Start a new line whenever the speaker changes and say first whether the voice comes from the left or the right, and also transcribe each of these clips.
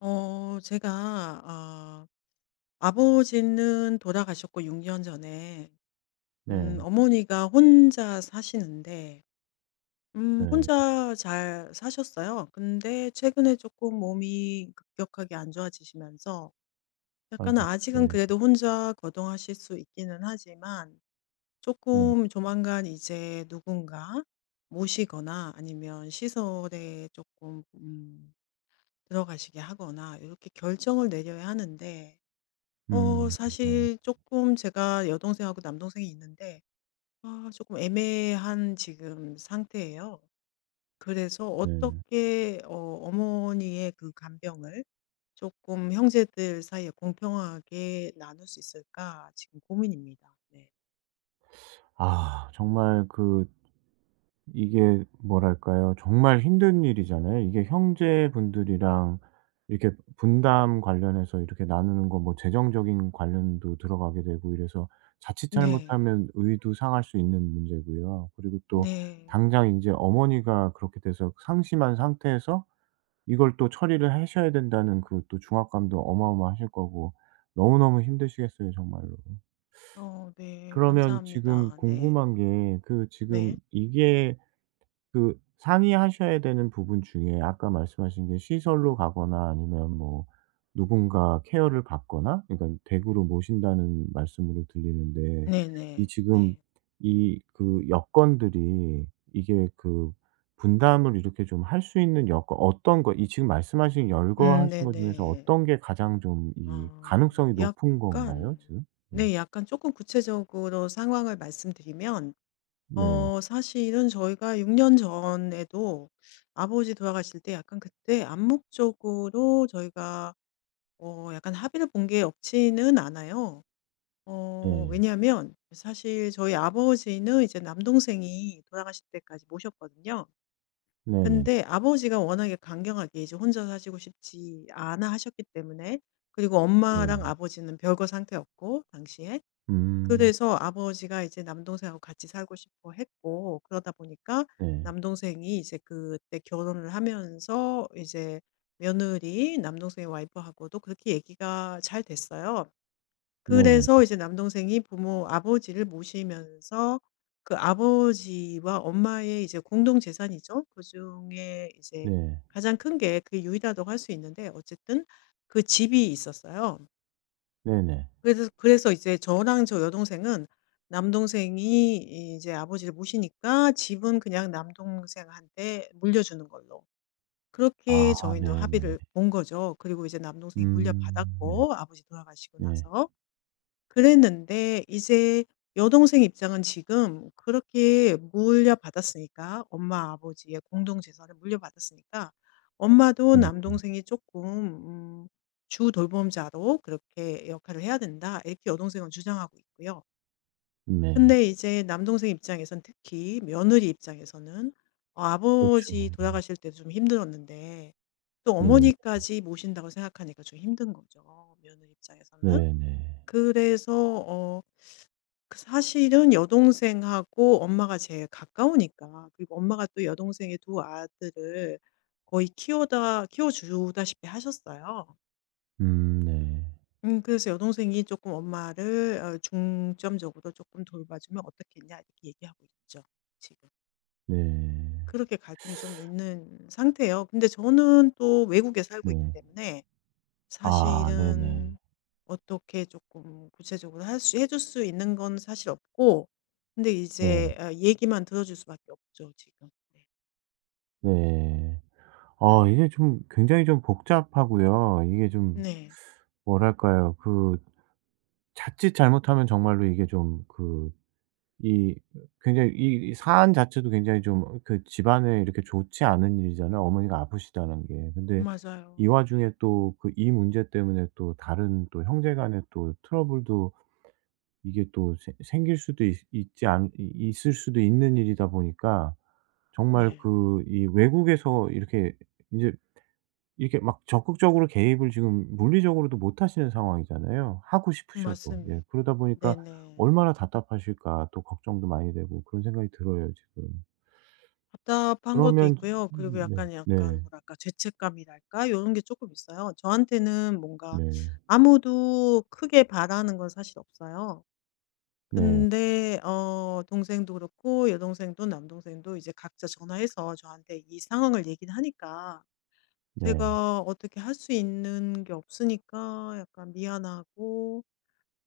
left: 어 제가 아 아버지는 돌아가셨고 6년 전에.
right: 네.
left: 어머니가 혼자 사시는데,
right: 네.
left: 혼자 잘 사셨어요. 근데 최근에 조금 몸이 급격하게 안 좋아지시면서 약간은
right: 아이고.
left: 아직은
right: 네.
left: 그래도 혼자 거동하실 수 있기는 하지만
right: 네.
left: 조금 조만간 이제 누군가 모시거나 아니면 시설에 조금 들어가시게 하거나 이렇게 결정을 내려야 하는데,
right: 음. 네.
left: 사실 조금 제가 여동생하고 남동생이 있는데 아금 애매한 지금 상태예요. 그래서
right: 네.
left: 어떻게 어머니의 그 간병을 조금 형제들 사이에 공평하게 나눌 수 있을까 지금 고민입니다. 네.
right: 아 정말 그 이게 뭐랄까요? 정말 힘든 일이잖아요. 이게 형제분들이랑 이렇게 분담 관련해서 이렇게 나누는 거 뭐 재정적인 관련도 들어가게 되고 이래서 자칫
left: 네.
right: 잘못하면 의도 상할 수 있는 문제고요. 그리고 또
left: 네.
right: 당장 이제 어머니가 그렇게 돼서 상심한 상태에서 이걸 또 처리를 하셔야 된다는 그 또 중압감도 어마어마하실 거고 너무너무 힘드시겠어요 정말로.
left: 네.
right: 그러면 지금
left: 감사합니다. 네.
right: 궁금한 게 그 지금
left: 네.
right: 이게 그 상의하셔야 되는 부분 중에 아까 말씀하신 게 시설로 가거나 아니면 뭐 누군가 케어를 받거나 그러니까 댁으로 모신다는 말씀으로 들리는데 이
left: 네네.
right: 지금
left: 네.
right: 이 그 여건들이 이게 그 분담을 이렇게 좀 할 수 있는 여건 어떤 거 이 지금 말씀하신 열거하신 것 중에서
left: 네네.
right: 어떤 게 가장 좀 이 가능성이 높은 건가요
left: 약간,
right: 지금? 네.
left: 네, 약간 조금 구체적으로 상황을 말씀드리면
right: 네.
left: 사실은 저희가 6년 전에도 아버지 돌아가실 때 약간 그때 암묵적으로 저희가 약간 합의를 본 게 없지는 않아요.
right: 네.
left: 왜냐하면 사실 저희 아버지는 이제 남동생이 돌아가실 때까지 모셨거든요.
right: 네네.
left: 근데 아버지가 워낙에 강경하게 이제 혼자 사시고 싶지 않아 하셨기 때문에, 그리고
right: 네.
left: 엄마랑 아버지는 별거 상태였고 당시에.
right: 음.
left: 그래서 아버지가 이제 남동생하고 같이 살고 싶어 했고, 그러다 보니까
right: 네.
left: 남동생이 이제 그때 결혼을 하면서 이제 며느리, 남동생의 와이프하고도 그렇게 얘기가 잘 됐어요.
right: 네네.
left: 그래서 이제 남동생이 부모 아버지를 모시면서 그 아버지와 엄마의 이제 공동 재산이죠. 그중에 이제
right: 네.
left: 가장 큰 게, 그게 유일하다고 할 수 있는데, 어쨌든 그 집이 있었어요.
right: 네네.
left: 그래서 이제 저랑 저 여동생은 남동생이 이제 아버지를 모시니까 집은 그냥 남동생한테 물려주는 걸로. 그렇게
right: 아
left: 저희는
right: 네네.
left: 합의를 본 거죠. 그리고 이제 남동생이
right: 네.
left: 물려받았고 아버지 돌아가시고
right: 네.
left: 나서. 그랬는데 이제 여동생 입장은 지금 그렇게 물려받았으니까, 엄마 아버지의 공동 재산을 물려받았으니까 엄마도
right: 음
left: 남동생이 조금 주 돌봄자로 그렇게 역할을 해야 된다. 이렇게 여동생은 주장하고 있고요.
right: 네.
left: 근데 이제 남동생 입장에선, 특히 며느리 입장에서는 아버지
right: 그렇죠. 예.
left: 돌아가실 때도 좀 힘들었는데 또
right: 네.
left: 어머니까지 모신다고 생각하니까 좀 힘든 거죠. 며느리 입장에서는.
right: 네네.
left: 그래서 어, 사실은 여동생하고 엄마가 제일 가까우니까, 그리고 엄마가 또 여동생의 두 아들을 거의 키워다 키워주다시피 하셨어요.
right: 네.
left: 그래서 여동생이 조금 엄마를 중점적으로 조금 돌봐주면 어떻겠냐 이렇게 얘기하고 있죠 지금.
right: 네.
left: 그렇게 갈등이 좀 있는 상태예요. 근데 저는 또 외국에 살고 있기
right: 네.
left: 때문에
right: 아 네네.
left: 사실은 어떻게 조금 구체적으로 할 수 해줄 수 있는 건 사실 없고, 근데
right: 네.
left: 이제 얘기만 들어 줄 수밖에 없죠 지금. 네.
right: 네. 아 이게 좀 굉장히 좀 복잡하고요. 이게 좀
left: 네.
right: 뭐랄까요. 그 자칫 잘못하면 정말로 이게 좀그 이 굉장히 이 사안 자체도 굉장히 좀 그 집안에 이렇게 좋지 않은 일이잖아요, 어머니가 아프시다는 게. 근데 이
left: 맞아요.
right: 와중에
left: 네.
right: 또 그 이 문제 때문에 또 다른 또 형제 간의 또 트러블도 이게 또 생 생길 수도 있 있지 않 이 있을 수도 있는 일이다 보니까 정말
left: 네.
right: 그 이 외국에서 이렇게 인제 이렇게 막 적극적으로 개입을 지금 물리적으로도 못 하시는 상황이잖아요, 하고 싶으셔도. 예.
left: 맞습니다.
right: 그러다 보니까
left: 네네.
right: 얼마나 답답하실까 또 걱정도 많이 되고 그런 생각이 들어요 지금.
left: 답답한 것도
right: 그러면
left: 있고요. 그리고
right: 네.
left: 약간
right: 네.
left: 뭐랄까, 죄책감이랄까 이런 게 조금 있어요. 저한테는 뭔가
right: 네.
left: 아무도 크게 바라는 건 사실 없어요.
right: 네.
left: 근데 동생도 그렇고 여동생도 남동생도 이제 각자 전화해서 저한테 이 상황을 얘기를 하니까,
right: 네.
left: 제가 어떻게 할 수 있는 게 없으니까 약간 미안하고,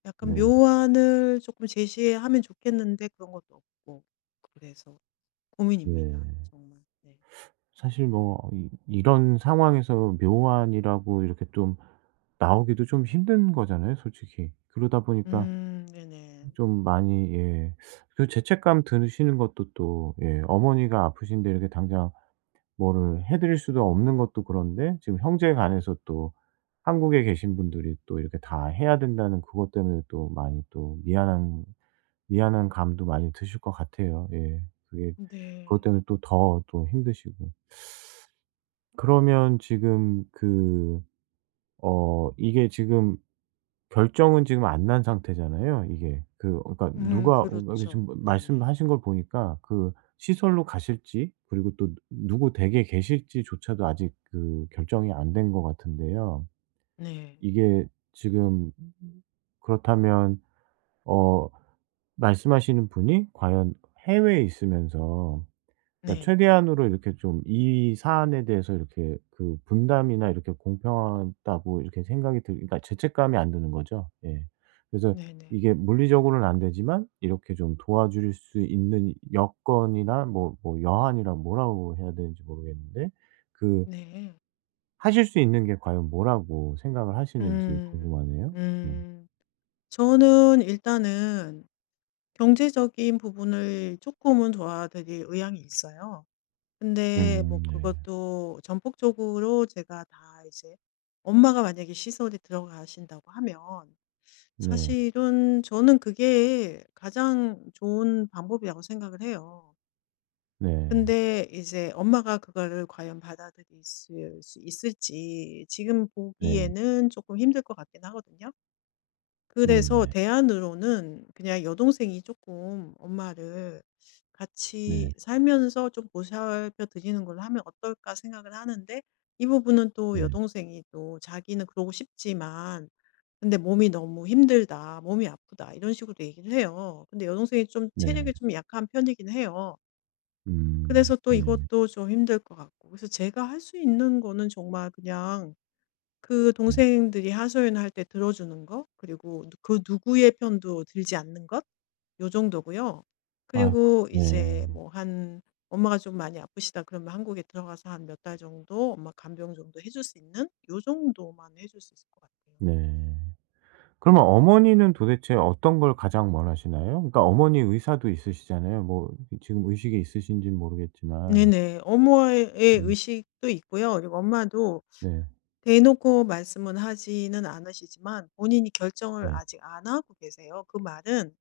left: 약간
right: 네.
left: 묘안을 조금 제시하면 좋겠는데 그런 것도 없고, 그래서 고민입니다.
right: 네.
left: 정말. 네.
right: 사실 뭐 이 이런 상황에서 묘안이라고 이렇게 좀 나오기도 좀 힘든 거잖아요 솔직히. 그러다 보니까
left: 네네.
right: 좀 많이 예. 그 죄책감 드시는 것도 또 예 어머니가 아프신데 이렇게 당장 뭐를 해 드릴 수도 없는 것도 그런데 지금 형제에 관해서 또 한국에 계신 분들이 또 이렇게 다 해야 된다는 그것 때문에 또 많이 또 미안한 감도 많이 드실 것 같아요. 예. 그게 그것
left: 네.
right: 때문에 또 더 또 힘드시고. 그러면 지금 그 어 이게 지금 결정은 지금 안 난 상태잖아요 이게. 그 그러니까 누가 어 이게
left: 그렇죠.
right: 지금
left: 네네.
right: 말씀하신 걸 보니까 그 시설로 가실지 그리고 또 누구 댁에 계실지조차도 아직 그 결정이 안 된 것 같은데요.
left: 네.
right: 이게 지금 그렇다면 어 말씀하시는 분이 과연 해외에 있으면서 그러니까
left: 네.
right: 최대한으로 이렇게 좀 이 사안에 대해서 이렇게 그 분담이나 이렇게 공평하다고 이렇게 생각이 들 그러니까 죄책감이 안 드는 거죠. 예. 그래서
left: 네네.
right: 이게 물리적으로는 안 되지만 이렇게 좀 도와줄 수 있는 여건이나 뭐 뭐 여한이라 뭐라고 해야 되는지 모르겠는데 그
left: 네.
right: 하실 수 있는 게 과연 뭐라고 생각을 하시는지
left: 음.
right: 궁금하네요. 네.
left: 음. 저는 일단은 경제적인 부분을 조금은 도와드릴 의향이 있어요. 근데 뭐
right: 네.
left: 그것도 전폭적으로 제가 다 이제. 엄마가 만약에 시설에 들어가신다고 하면
right: 네.
left: 사실은 저는 그게 가장 좋은 방법이라고 생각을 해요.
right: 네.
left: 근데 이제 엄마가 그거를 과연 받아들이실 수수 있을지 지금
right: 네.
left: 보기에는 조금 힘들 것 같긴 하거든요. 그래서
right: 네네.
left: 대안으로는 그냥 여동생이 조금 엄마를 같이
right: 네.
left: 살면서 좀 보살펴 드리는 걸로 하면 어떨까 생각을 하는데, 이 부분은 또
right: 네.
left: 여동생이 또 자기는 그러고 싶지만 근데 "몸이 너무 힘들다. 몸이 아프다." 이런 식으로 얘기를 해요. 근데 여동생이 좀
right: 네.
left: 체력이 좀 약한 편이긴 해요.
right: 음.
left: 그래서 또
right: 네.
left: 이것도 좀 힘들 것 같고. 그래서 제가 할 수 있는 거는 정말 그냥 그
right: 네.
left: 동생들이 하소연할 때 들어주는 거, 그리고 그 누구의 편도 들지 않는 것, 요 정도고요.
right: 아이고
left: 그리고
right: 네.
left: 이제 뭐 한 엄마가 좀 많이 아프시다 그러면 한국에 들어가서 한 몇 달 정도 엄마 간병 정도 해줄 수 있는 요 정도만 해줄 수 있을 것 같아요.
right: 네. 그러면 어머니는 도대체 어떤 걸 가장 원하시나요? 그러니까 어머니 의사도 있으시잖아요. 뭐 지금 의식이 있으신지는 모르겠지만.
left: 네네. 엄마의
right: 음.
left: 의식도 있고요. 그리고 엄마도
right: 네.
left: 대놓고 말씀은 하지는 않으시지만 본인이 결정을
right: 네.
left: 아직 안 하고 계세요. 그 말은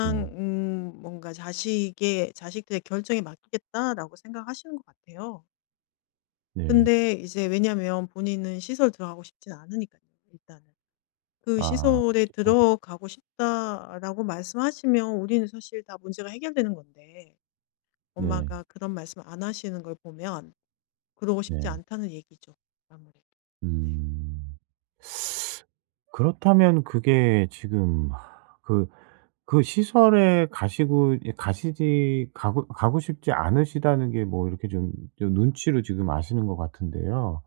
right: 네.
left: 뭔가 자식의 자식들의 결정에 맡기겠다라고 생각하시는 것 같아요.
right: 네.
left: 근데 이제 왜냐면 본인은 시설 들어가고 싶진 않으니까요 일단은. 그
right: 아
left: "시설에
right: 시간
left: 들어가고 싶다."라고 말씀하시면 우리는 사실 다 문제가 해결되는 건데
right: 네.
left: 엄마가 그런 말씀을 안 하시는 걸 보면 그러고 싶지
right: 네.
left: 않다는 얘기죠 아무래도. 네.
right: 음. 그렇다면 그게 지금 그 그 시설에 가시고 이 가시지 가고 가고 싶지 않으시다는 게 뭐 이렇게 좀 좀 눈치로 지금 아시는 것 같은데요.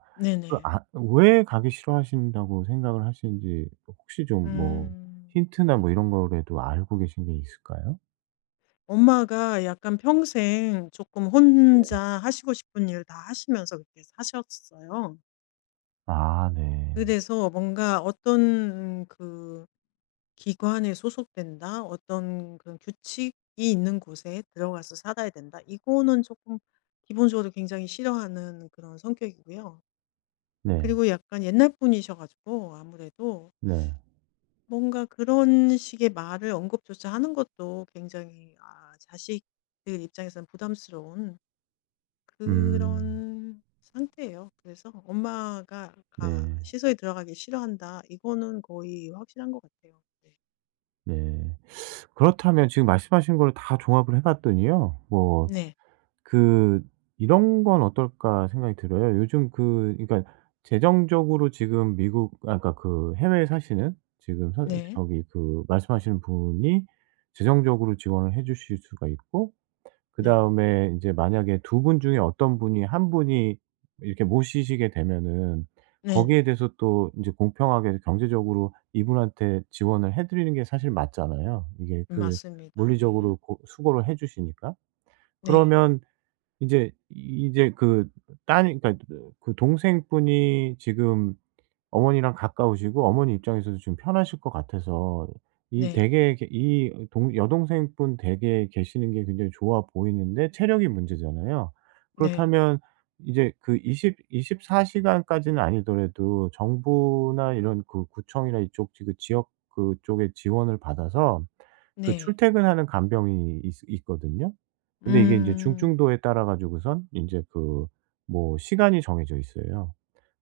right: 그
left: 네네.
right: 아 왜 가기 싫어하신다고 생각을 하시는지 혹시 좀 뭐
left: 음.
right: 힌트나 뭐 이런 거라도 알고 계신 게 있을까요?
left: 엄마가 약간 평생 조금 혼자
right: 네.
left: 하시고 싶은 일 다 하시면서 그렇게 사셨어요.
right: 아 네.
left: 그래서 뭔가 어떤 기관에 소속된다, 어떤 그런 규칙이 있는 곳에 들어가서 살아야 된다, 이거는 조금 기본적으로 굉장히 싫어하는 그런 성격이고요.
right: 네.
left: 그리고 약간 옛날 분이셔 가지고 아무래도
right: 네.
left: 뭔가 그런 식의 말을 언급조차 하는 것도 굉장히 자식들 입장에서는 부담스러운
right: 음.
left: 그런 상태예요. 그래서 엄마가 가
right: 네.
left: 시설에 들어가기 싫어한다. 이거는 거의 확실한 것 같아요.
right: 네. 그렇다면 지금 말씀하신 걸 다 종합을 해 봤더니요. 뭐
left: 네. 네.
right: 그 '이런 건 어떨까.' 생각이 들어요. 요즘 그 그러니까 재정적으로 지금 미국 아 그러니까 그 해외에 사시는 지금 선
left: 네.
right: 저기 그 말씀하시는 분이 재정적으로 지원을 해 주실 수가 있고
left: 네.
right: 그다음에 인제 만약에 두 분 중에 어떤 분이 한 분이 이렇게 모시시게 되면은 거기에
left: 네네.
right: 대해서 또 인제 공평하게 경제적으로 이분한테 지원을 해 드리는 게 사실 맞잖아요. 이게 그
left: 맞습니다. 네.
right: 물리적으로 고 수고를 해 주시니까.
left: 네.
right: 그러면 이제 그 딸이 그러니까 그 동생분이 지금 어머니랑 가까우시고 어머니 입장에서도 지금 편하실 것 같아서 이
left: 네.
right: 댁에 계 이 동 여동생분 댁에 계시는 게 굉장히 좋아 보이는데 체력이 문제잖아요.
left: 네.
right: 그렇다면 이제 그2이십4 시간까지는 아니더라도 정부나 이런 그 구청이나 이쪽 지 그 지역 그쪽의 지원을 받아서 그
left: 네.
right: 출퇴근하는 간병인이 있 있거든요. 근데 이게 이제
left: 음.
right: 중증도에 따라 가지고선 이제 그 뭐 시간이 정해져 있어요.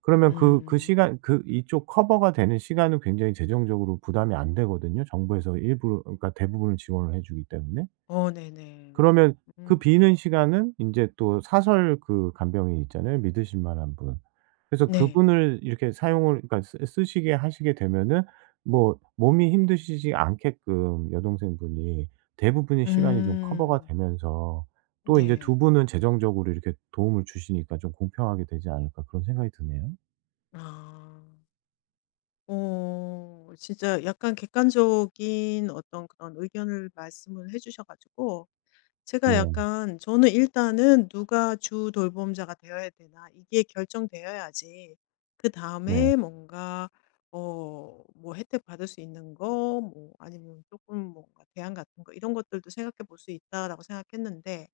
right: 그러면 그 그
left: 음.
right: 시간 그 이쪽 커버가 되는 시간은 굉장히 재정적으로 부담이 안 되거든요 정부에서 일부러 그러니까 대부분을 지원을 해 주기 때문에.
left: 어 네네.
right: 그러면 그
left: 음.
right: 비는 시간은 인제 또 사설 그 간병인 있잖아요, 믿으실 만한 분. 그래서
left: 네.
right: 그분을 이렇게 사용을 그러니까 쓰 쓰시게 하시게 되면은 뭐 몸이 힘드시지 않게끔 여동생분이 대부분의 시간이 좀 커버가
left: 음.
right: 되면서 또 인제 두
left: 네.
right: 분은 재정적으로 이렇게 도움을 주시니까 좀 공평하게 되지 않을까 그런 생각이 드네요.
left: 아. 어. 진짜 약간 객관적인 어떤 그런 의견을 말씀을 해 주셔 가지고 제가
right: 네.
left: 약간 저는 일단은 '누가 주 돌봄자가 되어야 되나.' 이게 결정되어야지
right: 네.
left: 그다음에 뭔가 뭐 혜택 받을 수 있는 거, 뭐 아니면 조금 뭔가 대안 같은 거, 이런 것들도 생각해 볼 수 있다라고 생각했는데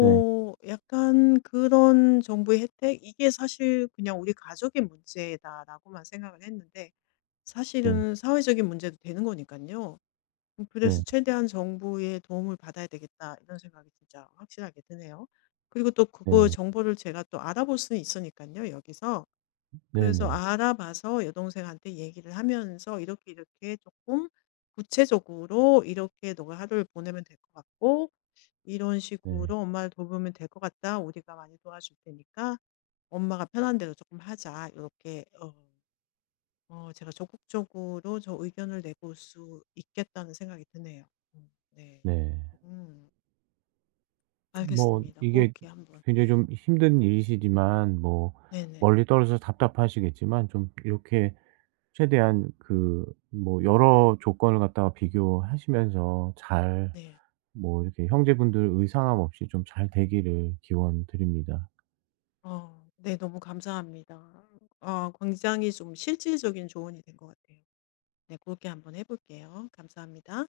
right: 네.
left: 약간 그런 정부의 혜택, 이게 사실 그냥 '우리 가족의 문제다.'라고만 생각을 했는데
right: 네.
left: 사실은 사회적인 문제도 되는 거니까요.
right: 네.
left: 그래서 '최대한 정부의 도움을 받아야 되겠다.' 이런 생각이 진짜 확실하게 드네요. 그리고 또 그거
right: 네.
left: 정보를 제가 또 알아볼 수는 있으니까요 여기서. 그래서
right: 네네.
left: 알아봐서 여동생한테 얘기를 하면서 "이렇게, 이렇게 조금 구체적으로 이렇게 너가 하루를 보내면 될 것 같고, 이런
right: 네. 네.
left: 식으로 엄마를 돌보면 될 것 같다. 우리가 많이 도와줄 테니까 엄마가 편한 대로 조금 하자." 이렇게 제가 적극적으로 저 의견을 내볼 수 있겠다는 생각이 드네요. 네.
right: 네.
left: 음.
right: 뭐
left: 알겠습니다.
right: 이게
left: 그렇게 한번
right: 굉장히
left: 네.
right: 좀 힘든 일이시지만 뭐
left: 네네.
right: 멀리 떨어져서 답답하시겠지만 좀 이렇게 최대한 그 뭐 여러 조건을 갖다가 비교하시면서 잘
left: 네.
right: 뭐 이렇게 형제분들 의상함 없이 좀 잘 되기를 기원드립니다.
left: 네 너무 감사합니다. 굉장히 좀 실질적인 조언이 된 것 같아요. 네. 렇게 한번 해 볼게요. 감사합니다.